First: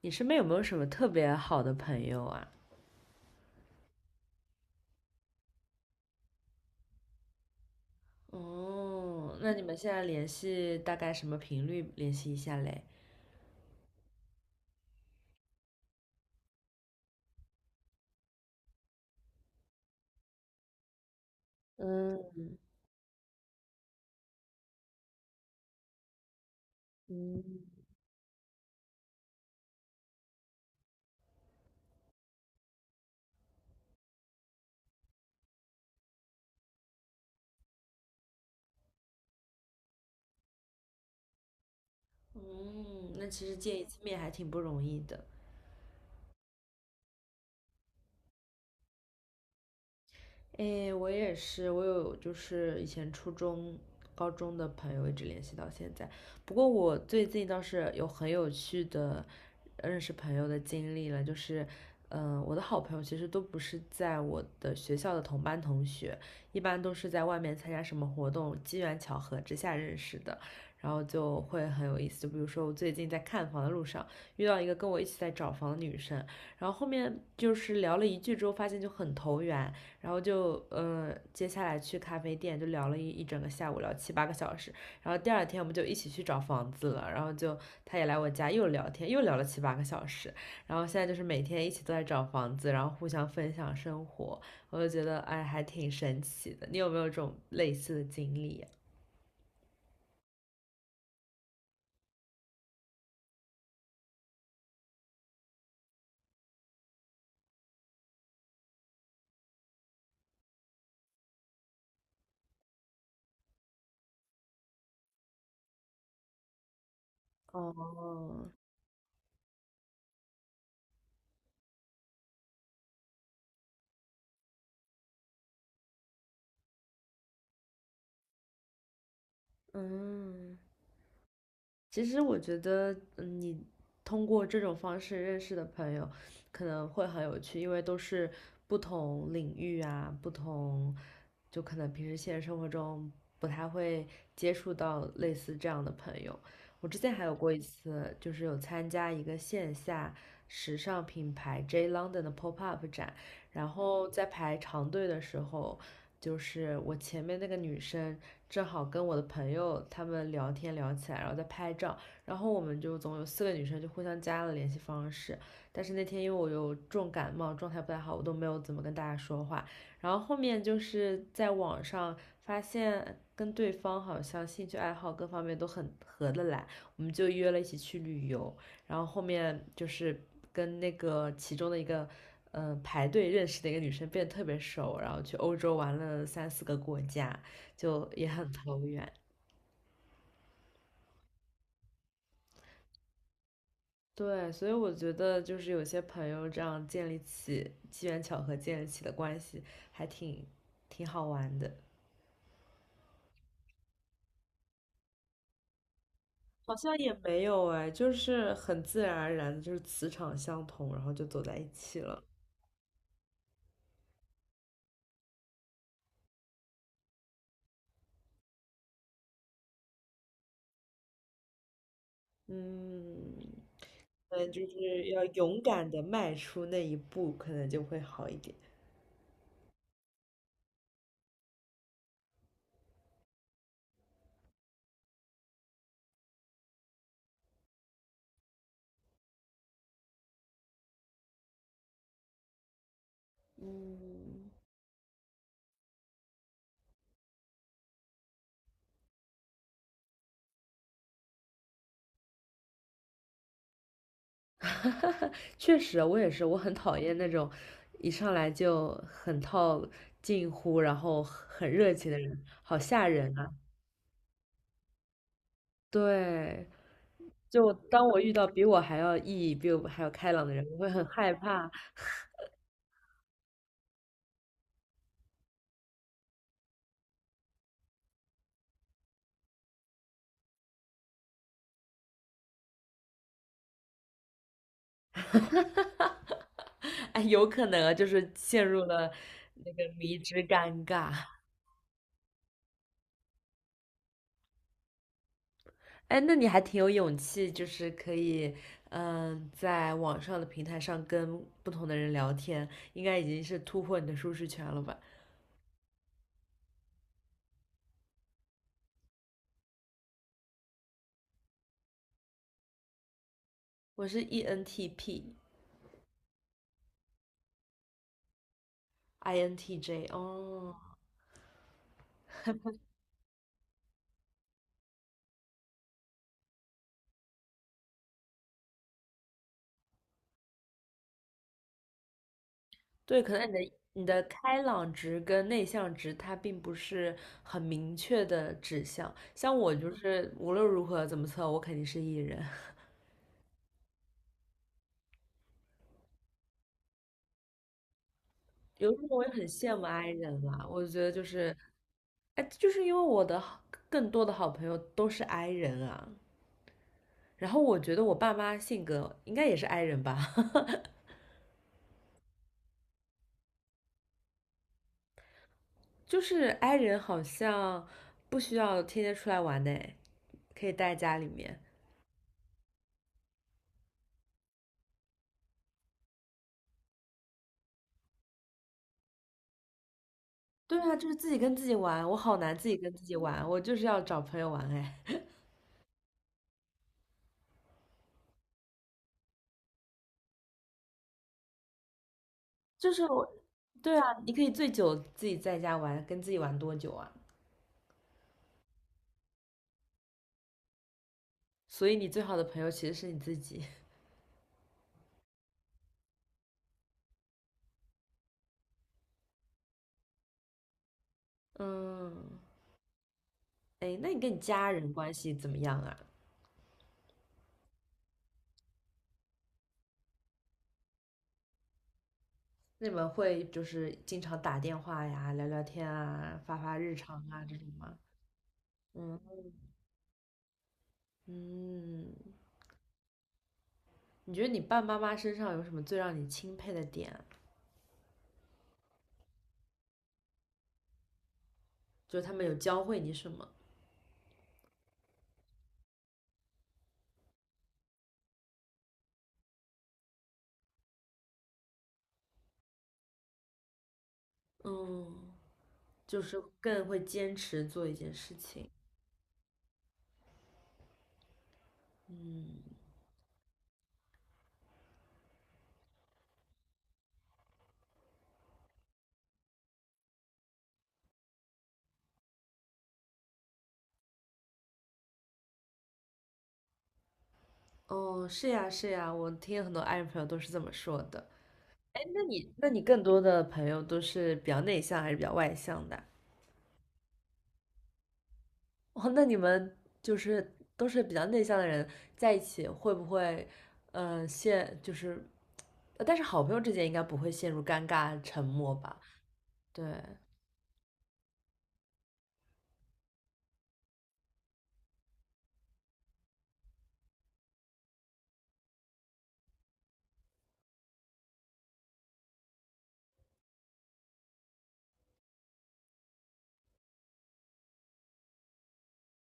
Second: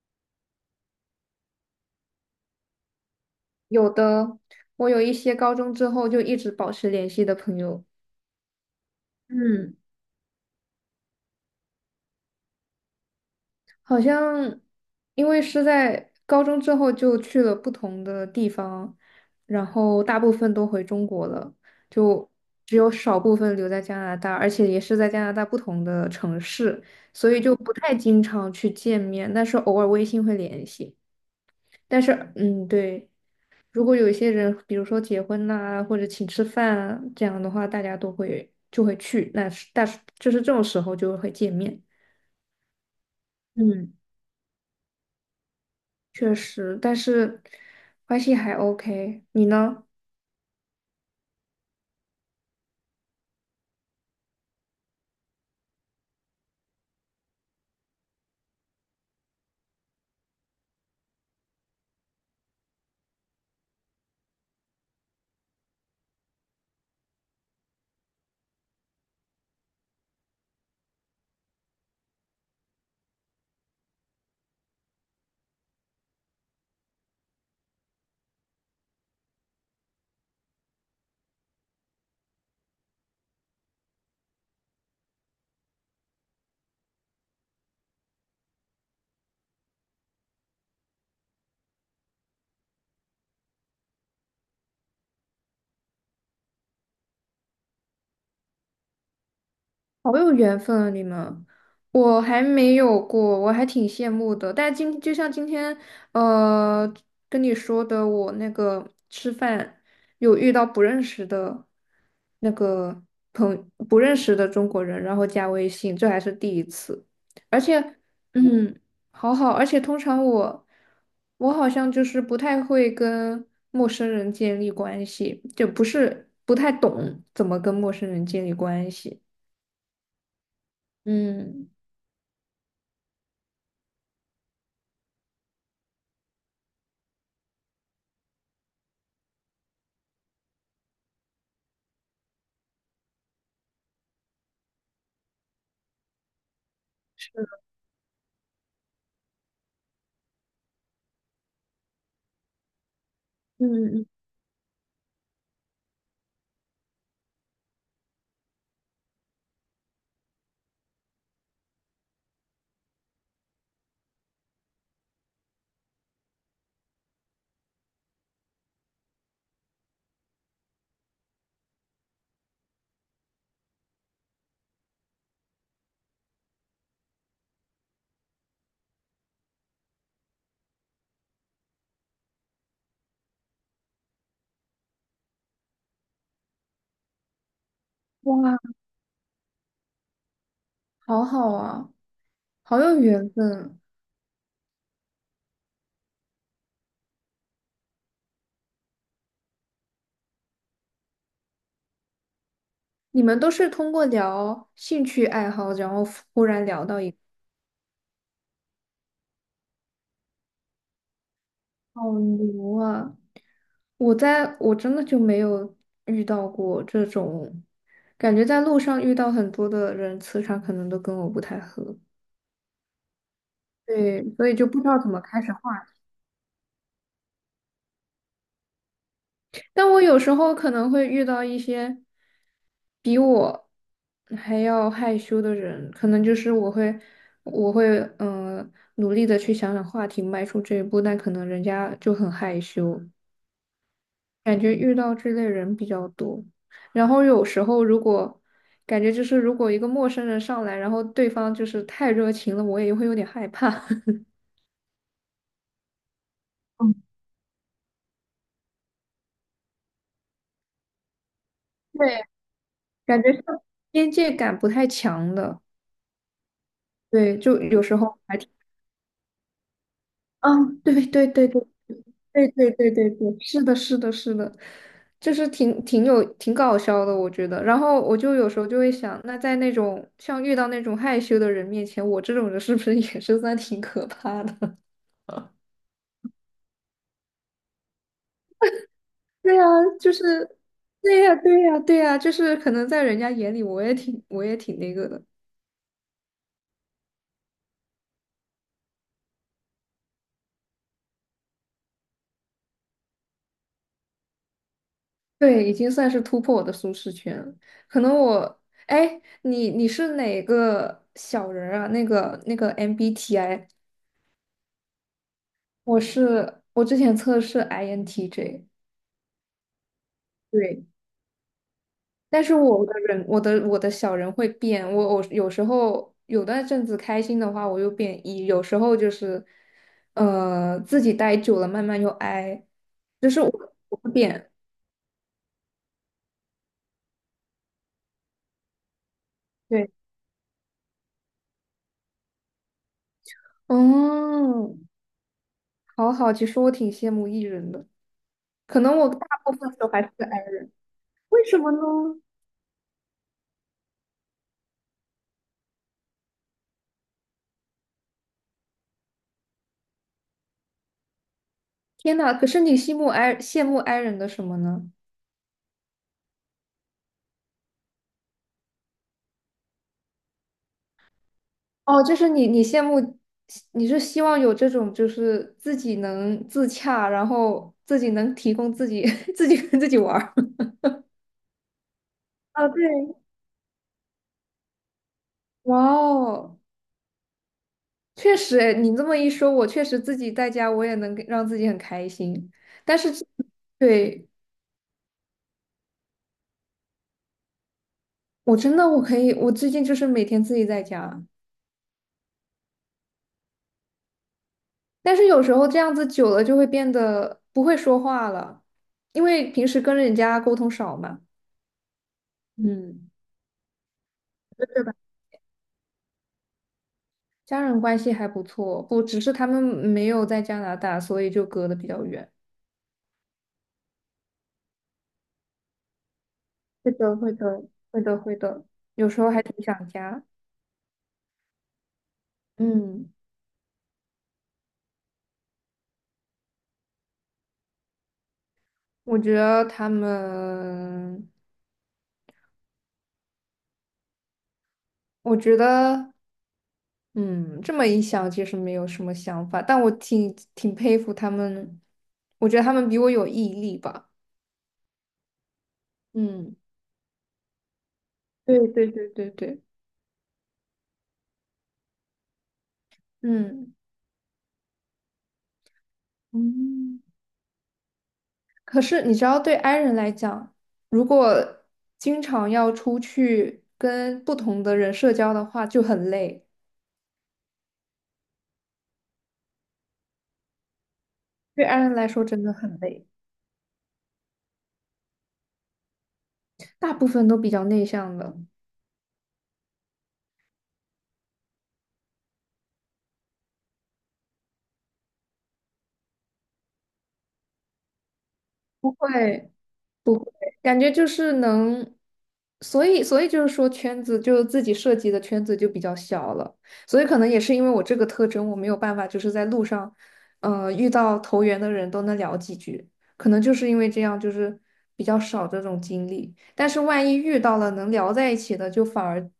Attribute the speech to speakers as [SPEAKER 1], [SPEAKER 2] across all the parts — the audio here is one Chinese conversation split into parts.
[SPEAKER 1] 你身边有没有什么特别好的朋友啊？
[SPEAKER 2] 有的，我有一些高中之后就一直保持联系的朋友。
[SPEAKER 1] 哦，那你们
[SPEAKER 2] 嗯，
[SPEAKER 1] 现在联系大概什么频率联系一下嘞？
[SPEAKER 2] 好像因为是在高中之后就去了不同的地方，然后大部分都回中国了，就
[SPEAKER 1] 嗯
[SPEAKER 2] 只有少部分留在加拿大，而且也是在加拿大不同的城市，所以
[SPEAKER 1] 嗯，
[SPEAKER 2] 就不太经常去见面，但是偶尔微信会联系。但是，对。如果有一些人，比如说结婚呐、或者请吃饭啊，这样的话，大家都会就会去，那是但是就是这种时候就会见面。
[SPEAKER 1] 嗯，那其实见一
[SPEAKER 2] 嗯，
[SPEAKER 1] 次面还挺不容易的。
[SPEAKER 2] 确实，但是关系还 OK，你呢？
[SPEAKER 1] 哎，我也是，我有就是以前初中、高中的朋友一直联系到现在。不过我最近倒是有很有趣的认识朋友的经历了，就是，我的好朋友其实都不是在我的学校的同班同学，一般都是在外面参加什么活动，机缘巧合之下认识的，然后就会很有意思。就比如说我最近在看房的路上遇到一个跟我一起在找房的女生，然后后面就是聊了一句之后，发现就很投缘，然后就嗯，接下来去咖啡店就聊了一整个下午，聊七八个小时。然后第二天我们就一起去找房子了，然后就他也来我家又聊天，又聊了七八个小时。然后现在就是每天一起都在找房子，然后互相分享生活，我就觉得哎，还挺神奇的。你有没有这种类似的经历
[SPEAKER 2] 好有缘分啊，你们。我还没有过，我还挺羡慕的。但就像今天，呃，跟你说的，我那个吃饭有遇到不认识的那个朋，不认识的中国人，然后加微信，这还是第一次。而且，
[SPEAKER 1] 哦，
[SPEAKER 2] 嗯，好好。而且通常我好像就是不太会跟陌生人建立关系，就不是不太懂怎么跟陌生人建立关系。
[SPEAKER 1] 嗯。
[SPEAKER 2] 嗯
[SPEAKER 1] 其实我觉得，嗯，你通过这种方式认识的朋友，可能会很有趣，因为都是不同领域啊，不同，就可能平时现实生活中不太会接触到类似这样的朋友。我之前还有
[SPEAKER 2] 嗯
[SPEAKER 1] 过一次，就是有参加一个线下时尚品牌 J London 的 pop up 展，然
[SPEAKER 2] 嗯，
[SPEAKER 1] 后
[SPEAKER 2] 嗯，
[SPEAKER 1] 在排长队的时候，就是我前面那个女生正好跟我的朋友他们聊天聊起来，然后在拍照，然后我们就总有四个女生就互相加了联系方式。但是那天因为我有重感冒，状态不太好，我都没有怎么跟大家说话。然后后面就是在网上发现跟对方好像兴趣爱好各方面都很合得来，我们就约了一起去旅游。然后后面就是跟那个其中的一个排队认识的一个女生变得特别熟，然后去欧洲玩了三四个国家，就也很
[SPEAKER 2] 哇，
[SPEAKER 1] 投缘。
[SPEAKER 2] 好好啊，好有缘分。
[SPEAKER 1] 对，所以我觉得就是有些朋友这样建立起机缘巧合建立起的关系，还挺好玩的。
[SPEAKER 2] 你们都是通过聊兴趣爱好，然后忽然
[SPEAKER 1] 好
[SPEAKER 2] 聊
[SPEAKER 1] 像
[SPEAKER 2] 到
[SPEAKER 1] 也
[SPEAKER 2] 。
[SPEAKER 1] 没有哎，就是很自然而然的，就是磁场相同，然后就走在一起
[SPEAKER 2] 好
[SPEAKER 1] 了。
[SPEAKER 2] 牛啊！我真的就没有遇到过这种，感觉在路上遇到很多的人，磁场可能都跟我不太合。
[SPEAKER 1] 嗯，
[SPEAKER 2] 对，所
[SPEAKER 1] 嗯，
[SPEAKER 2] 以
[SPEAKER 1] 就
[SPEAKER 2] 就不知道怎
[SPEAKER 1] 是
[SPEAKER 2] 么
[SPEAKER 1] 要
[SPEAKER 2] 开始画。
[SPEAKER 1] 勇敢的迈出那一步，可能就会好一点。
[SPEAKER 2] 但我有时候可能会遇到一些比我还要害羞的人，可能就是我会嗯、呃努力的去想想话题，迈出这一步，但可能人家就很害羞，
[SPEAKER 1] 嗯，
[SPEAKER 2] 感觉遇到这类人比较多。然后有时候如果感觉就是如果一个陌生人上来，然后对方就是太热情了，我也会有点害怕，
[SPEAKER 1] 确实，我也是，我很
[SPEAKER 2] 嗯，
[SPEAKER 1] 讨厌那种一上来就很套近乎，然后很热情的
[SPEAKER 2] 对，
[SPEAKER 1] 人，好吓
[SPEAKER 2] 感觉
[SPEAKER 1] 人
[SPEAKER 2] 是
[SPEAKER 1] 啊！
[SPEAKER 2] 边界感不太强的。
[SPEAKER 1] 对，
[SPEAKER 2] 对，就
[SPEAKER 1] 就
[SPEAKER 2] 有时
[SPEAKER 1] 当
[SPEAKER 2] 候
[SPEAKER 1] 我遇
[SPEAKER 2] 还
[SPEAKER 1] 到
[SPEAKER 2] 挺。
[SPEAKER 1] 比我还要意义、比我还要开朗的人，我
[SPEAKER 2] 嗯，
[SPEAKER 1] 会
[SPEAKER 2] 对
[SPEAKER 1] 很
[SPEAKER 2] 对
[SPEAKER 1] 害
[SPEAKER 2] 对对。
[SPEAKER 1] 怕。
[SPEAKER 2] 对对对对对，是的，是的，是的，就是挺搞笑的，我觉得。然后我就有时候就会想，那在那种像遇到那种害羞的人面前，我这种人是不是 也是算挺可怕的？
[SPEAKER 1] 哎，有可能啊，就是陷入了
[SPEAKER 2] 对呀，
[SPEAKER 1] 那个
[SPEAKER 2] 就
[SPEAKER 1] 迷之
[SPEAKER 2] 是，
[SPEAKER 1] 尴
[SPEAKER 2] 对呀，
[SPEAKER 1] 尬。
[SPEAKER 2] 对呀，对呀，就是可能在人家眼里，我也挺那个的。
[SPEAKER 1] 哎，那你还挺有勇气，就是可以，在网上的平台上跟不同的人聊天，应该已经是突破你的舒适圈了吧？
[SPEAKER 2] 对，已经算是突破我的舒适圈了。可能我，哎，你是哪个小人儿啊？那个 MBTI。
[SPEAKER 1] 我是 ENTP，INTJ，
[SPEAKER 2] 我之前测试 INTJ，
[SPEAKER 1] 哦，
[SPEAKER 2] 对，但是我的小人会变，我有时候有段阵子开心的话，我又变 E，有时候就是，自己待久了慢慢又 I，
[SPEAKER 1] 对，
[SPEAKER 2] 就
[SPEAKER 1] 可
[SPEAKER 2] 是
[SPEAKER 1] 能你的
[SPEAKER 2] 我
[SPEAKER 1] 你
[SPEAKER 2] 会
[SPEAKER 1] 的
[SPEAKER 2] 变。
[SPEAKER 1] 开朗值跟内向值它并不是很明确的指向，像我就
[SPEAKER 2] 对，
[SPEAKER 1] 是无论如何怎么测，我肯定是 E 人。
[SPEAKER 2] 嗯，好好。其实我挺羡慕 E 人的，可
[SPEAKER 1] 有
[SPEAKER 2] 能
[SPEAKER 1] 时
[SPEAKER 2] 我
[SPEAKER 1] 候我
[SPEAKER 2] 大
[SPEAKER 1] 也很
[SPEAKER 2] 部分
[SPEAKER 1] 羡
[SPEAKER 2] 时
[SPEAKER 1] 慕
[SPEAKER 2] 候还
[SPEAKER 1] I
[SPEAKER 2] 是个 I，
[SPEAKER 1] 人啦，我觉得就
[SPEAKER 2] 为
[SPEAKER 1] 是，
[SPEAKER 2] 什么呢？
[SPEAKER 1] 哎，就是因为我的好更多的好朋友都是 I 人啊，然后我觉得我爸妈性格应该也是 i 人吧，
[SPEAKER 2] 天呐，可是你羡慕 I 人的什么呢？
[SPEAKER 1] 就是 i 人好像不需要天天出来玩呢，可以待在家里面。
[SPEAKER 2] 哦，就是你，你羡慕，你是希望有这种，就是自己能自洽，然后自己能提供自己，自己跟自己玩儿。
[SPEAKER 1] 对啊，就是自己跟自己玩，我好难
[SPEAKER 2] 啊，
[SPEAKER 1] 自己
[SPEAKER 2] 对，
[SPEAKER 1] 跟自己玩，我就是要找朋友玩哎。
[SPEAKER 2] 哇哦，确实哎，诶你这么一说，我确实自己在家，我也能让自己很开心。
[SPEAKER 1] 就
[SPEAKER 2] 但
[SPEAKER 1] 是
[SPEAKER 2] 是这
[SPEAKER 1] 我，对啊，
[SPEAKER 2] 对，
[SPEAKER 1] 你可以最久自己在家玩，跟自己玩多久啊？
[SPEAKER 2] 我真的我可以，我最近就是每天自己在家，
[SPEAKER 1] 所以你最好的朋友其实是你自己。
[SPEAKER 2] 但是有时候这样子久了就会变得不会说话了，因为平时跟人家沟通少嘛。
[SPEAKER 1] 嗯，
[SPEAKER 2] 嗯，
[SPEAKER 1] 哎，那你跟你家
[SPEAKER 2] 对
[SPEAKER 1] 人
[SPEAKER 2] 吧？
[SPEAKER 1] 关系怎么样啊？
[SPEAKER 2] 家人关系还不错，不，只是他们没有在加拿大，所以就隔得比较远。
[SPEAKER 1] 那你们会就是经常打电话呀，聊聊天啊，发发
[SPEAKER 2] 会
[SPEAKER 1] 日
[SPEAKER 2] 的，
[SPEAKER 1] 常
[SPEAKER 2] 会
[SPEAKER 1] 啊这
[SPEAKER 2] 的，
[SPEAKER 1] 种吗？
[SPEAKER 2] 会的，会的，有
[SPEAKER 1] 嗯
[SPEAKER 2] 时候还挺想家。
[SPEAKER 1] 嗯，
[SPEAKER 2] 嗯，
[SPEAKER 1] 你觉得你爸爸妈妈身上有什么最让你钦佩的点啊
[SPEAKER 2] 我觉得他们，
[SPEAKER 1] 就是他们有教会你什么？
[SPEAKER 2] 我觉得，嗯，这么一想，其实没有什么想法，但我挺佩服他们，我觉得他们比我有毅力吧。
[SPEAKER 1] 嗯，就是
[SPEAKER 2] 嗯，
[SPEAKER 1] 更会坚持做一件事
[SPEAKER 2] 对
[SPEAKER 1] 情。
[SPEAKER 2] 对对对对，
[SPEAKER 1] 嗯，
[SPEAKER 2] 嗯。嗯。可是你知道，对 i 人来讲，如果经常要出去跟不同的人社交的话，就很累。
[SPEAKER 1] 哦，是呀是呀，我听很多爱人朋友都是这么说的。
[SPEAKER 2] 对 i 人
[SPEAKER 1] 哎，
[SPEAKER 2] 来
[SPEAKER 1] 那
[SPEAKER 2] 说真
[SPEAKER 1] 你
[SPEAKER 2] 的
[SPEAKER 1] 那
[SPEAKER 2] 很
[SPEAKER 1] 你更
[SPEAKER 2] 累。
[SPEAKER 1] 多的朋友都是比较内向还是比较外向的啊
[SPEAKER 2] 大部分都比较内向的。
[SPEAKER 1] 哦，那你们就是都是比较内向的人在一起，会不会，呃，陷就是，呃但是好朋友之间应该不会陷入尴尬沉默
[SPEAKER 2] 不
[SPEAKER 1] 吧？
[SPEAKER 2] 会
[SPEAKER 1] 对，
[SPEAKER 2] 不会，感觉就是能，所以就是说圈子就自己设计的圈子就比较小了，所以可能也是因为我这个特征，我没有办法就是在路上，遇到投缘的人都能聊几句，可能就是因为这样就是比较少这种经历，但是万一遇到了能聊在一起的，就反而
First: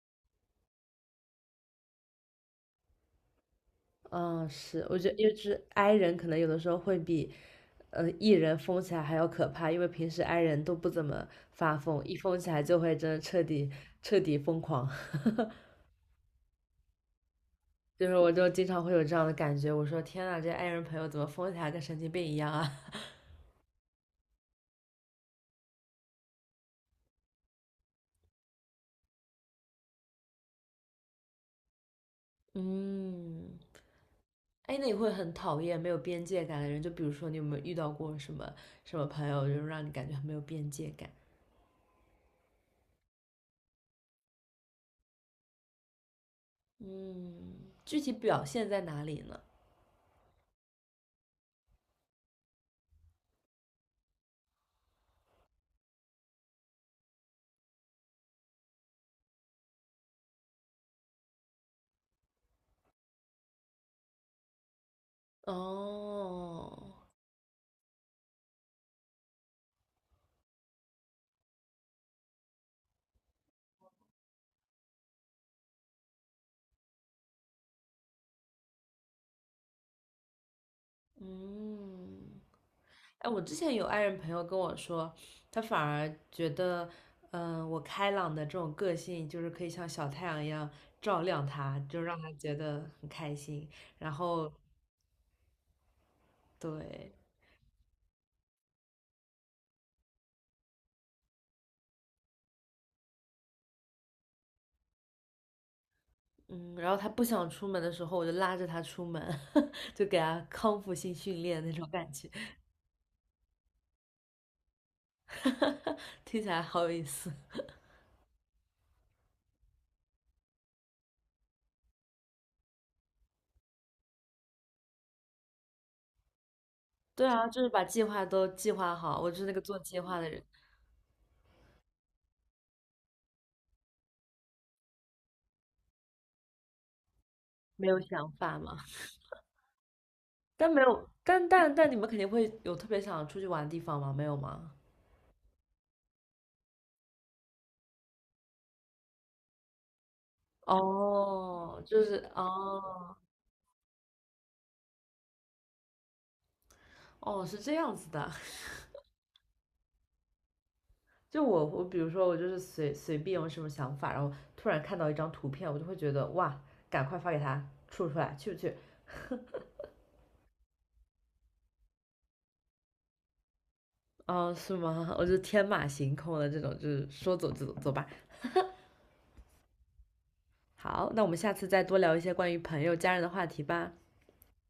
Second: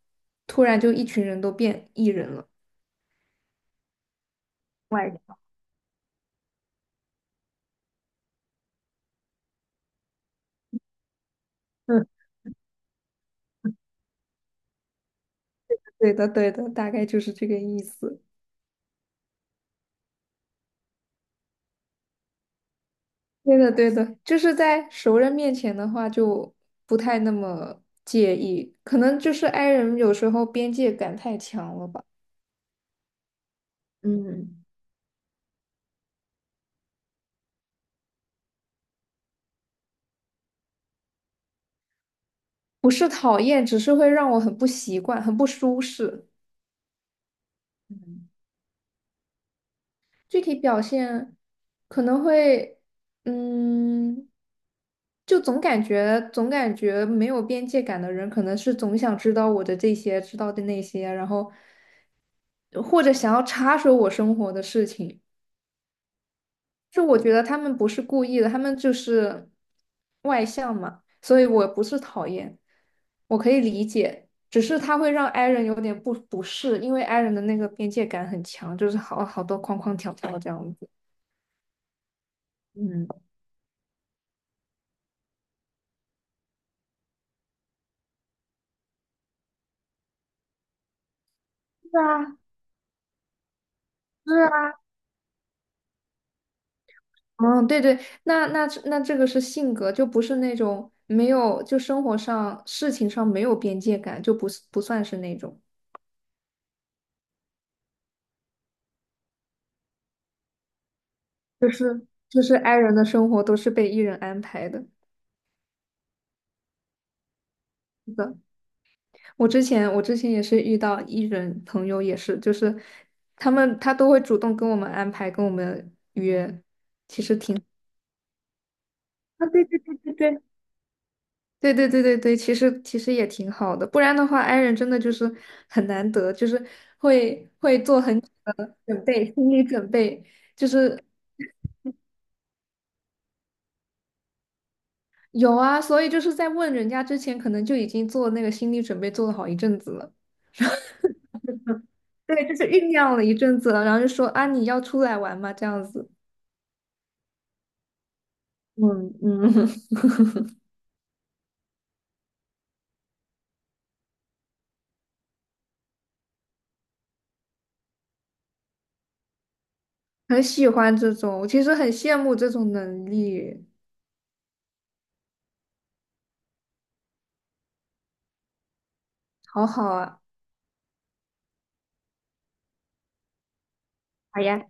[SPEAKER 2] 突然就一群人都变 E 人了。
[SPEAKER 1] 嗯，是，我觉
[SPEAKER 2] 外
[SPEAKER 1] 得，因为
[SPEAKER 2] 向
[SPEAKER 1] 就是 i 人可能有的时候会比，呃，e 人疯起来还要可怕，因为平时 i 人都不怎么发疯，
[SPEAKER 2] 嗯，
[SPEAKER 1] 一疯起来就会真的彻底疯狂。
[SPEAKER 2] 对的对的，大概就是这个意
[SPEAKER 1] 就是
[SPEAKER 2] 思。
[SPEAKER 1] 我就经常会有这样的感觉，我说天呐，这 i 人朋友怎么疯起来跟神经病一样啊？
[SPEAKER 2] 对的，对的，就是在熟人面前的话，就不太那么介意，可能就是 i 人有时候边界感太强了吧。
[SPEAKER 1] 嗯，
[SPEAKER 2] 嗯。
[SPEAKER 1] 哎，那你会很讨厌没有边界感的人？就比如说，你有没有遇到过什么朋友，就是让你感觉很没有边界感？
[SPEAKER 2] 不是讨厌，只是会让我很不习惯，很不舒适。
[SPEAKER 1] 嗯，具体
[SPEAKER 2] 嗯。
[SPEAKER 1] 表现在哪里呢？
[SPEAKER 2] 具体表现可能会。嗯，就总感觉没有边界感的人，可能是总想知道我的这些，知道的那些，然后或者想要插手我生活的事情。
[SPEAKER 1] 哦，
[SPEAKER 2] 就我觉得他们不是故意的，他们就是外向嘛，所以我不是讨厌，我可以理解，只是他会让 i 人有点不适，因为 i 人的那个边界感很强，就是好多框框条条这样子。
[SPEAKER 1] 嗯，
[SPEAKER 2] 嗯，
[SPEAKER 1] 哎，我之前有爱人朋友跟我说，他反而觉得，我开朗的这种个性，就是可以像小太阳一样照亮他，
[SPEAKER 2] 是
[SPEAKER 1] 就让他
[SPEAKER 2] 啊，
[SPEAKER 1] 觉得很开心。然
[SPEAKER 2] 是
[SPEAKER 1] 后，
[SPEAKER 2] 啊，
[SPEAKER 1] 对，
[SPEAKER 2] 嗯，对对，那这个是性格，就不是那种没有，就生活上事情上没有边界感，就不是不算是那种，
[SPEAKER 1] 嗯，然后他不想出门的时候，我就拉着他出门，就给他康复性训练
[SPEAKER 2] 就
[SPEAKER 1] 那种
[SPEAKER 2] 是
[SPEAKER 1] 感觉，
[SPEAKER 2] 就是 i 人的生活都是被 e 人安排的。
[SPEAKER 1] 听起来好有意思。
[SPEAKER 2] 是的。我之前也是遇到艺人朋友，也是就是他都会主动跟我们安排，跟我们约。
[SPEAKER 1] 对啊，就是把计划都计划好，我就是
[SPEAKER 2] 啊，
[SPEAKER 1] 那个
[SPEAKER 2] 对
[SPEAKER 1] 做
[SPEAKER 2] 对对
[SPEAKER 1] 计
[SPEAKER 2] 对
[SPEAKER 1] 划的人，
[SPEAKER 2] 对。对对对对对，其实也挺好的，不然的话，i 人真的就是很难得，就是会
[SPEAKER 1] 没有
[SPEAKER 2] 做很
[SPEAKER 1] 想
[SPEAKER 2] 久
[SPEAKER 1] 法
[SPEAKER 2] 的
[SPEAKER 1] 嘛。
[SPEAKER 2] 准备，心理准备。就
[SPEAKER 1] 但没
[SPEAKER 2] 是
[SPEAKER 1] 有，但你们肯定会有特别想出去玩的地方吗？没有吗？
[SPEAKER 2] 有啊，所以就是在问人家之前，可能就已经做那个心理准备做了好一阵子了，
[SPEAKER 1] 哦，就是
[SPEAKER 2] 对，就是酝
[SPEAKER 1] 哦
[SPEAKER 2] 酿了一阵子了，然后就说啊，你要出来玩吗？这样子。
[SPEAKER 1] 哦，是这样子的。
[SPEAKER 2] 嗯嗯，
[SPEAKER 1] 就我比如说我就是随随便有什么想法，然后突然看到一张图片，我就会觉得哇，赶快发给他出来，去不去？
[SPEAKER 2] 很喜欢这种，我其实很羡慕这种能力，
[SPEAKER 1] 哦，是吗？我就天马行空的这种，就是说走就走，走吧。
[SPEAKER 2] 好好啊！
[SPEAKER 1] 好，那我们下次再多聊一些关于朋友、家人的话题吧。
[SPEAKER 2] 好呀。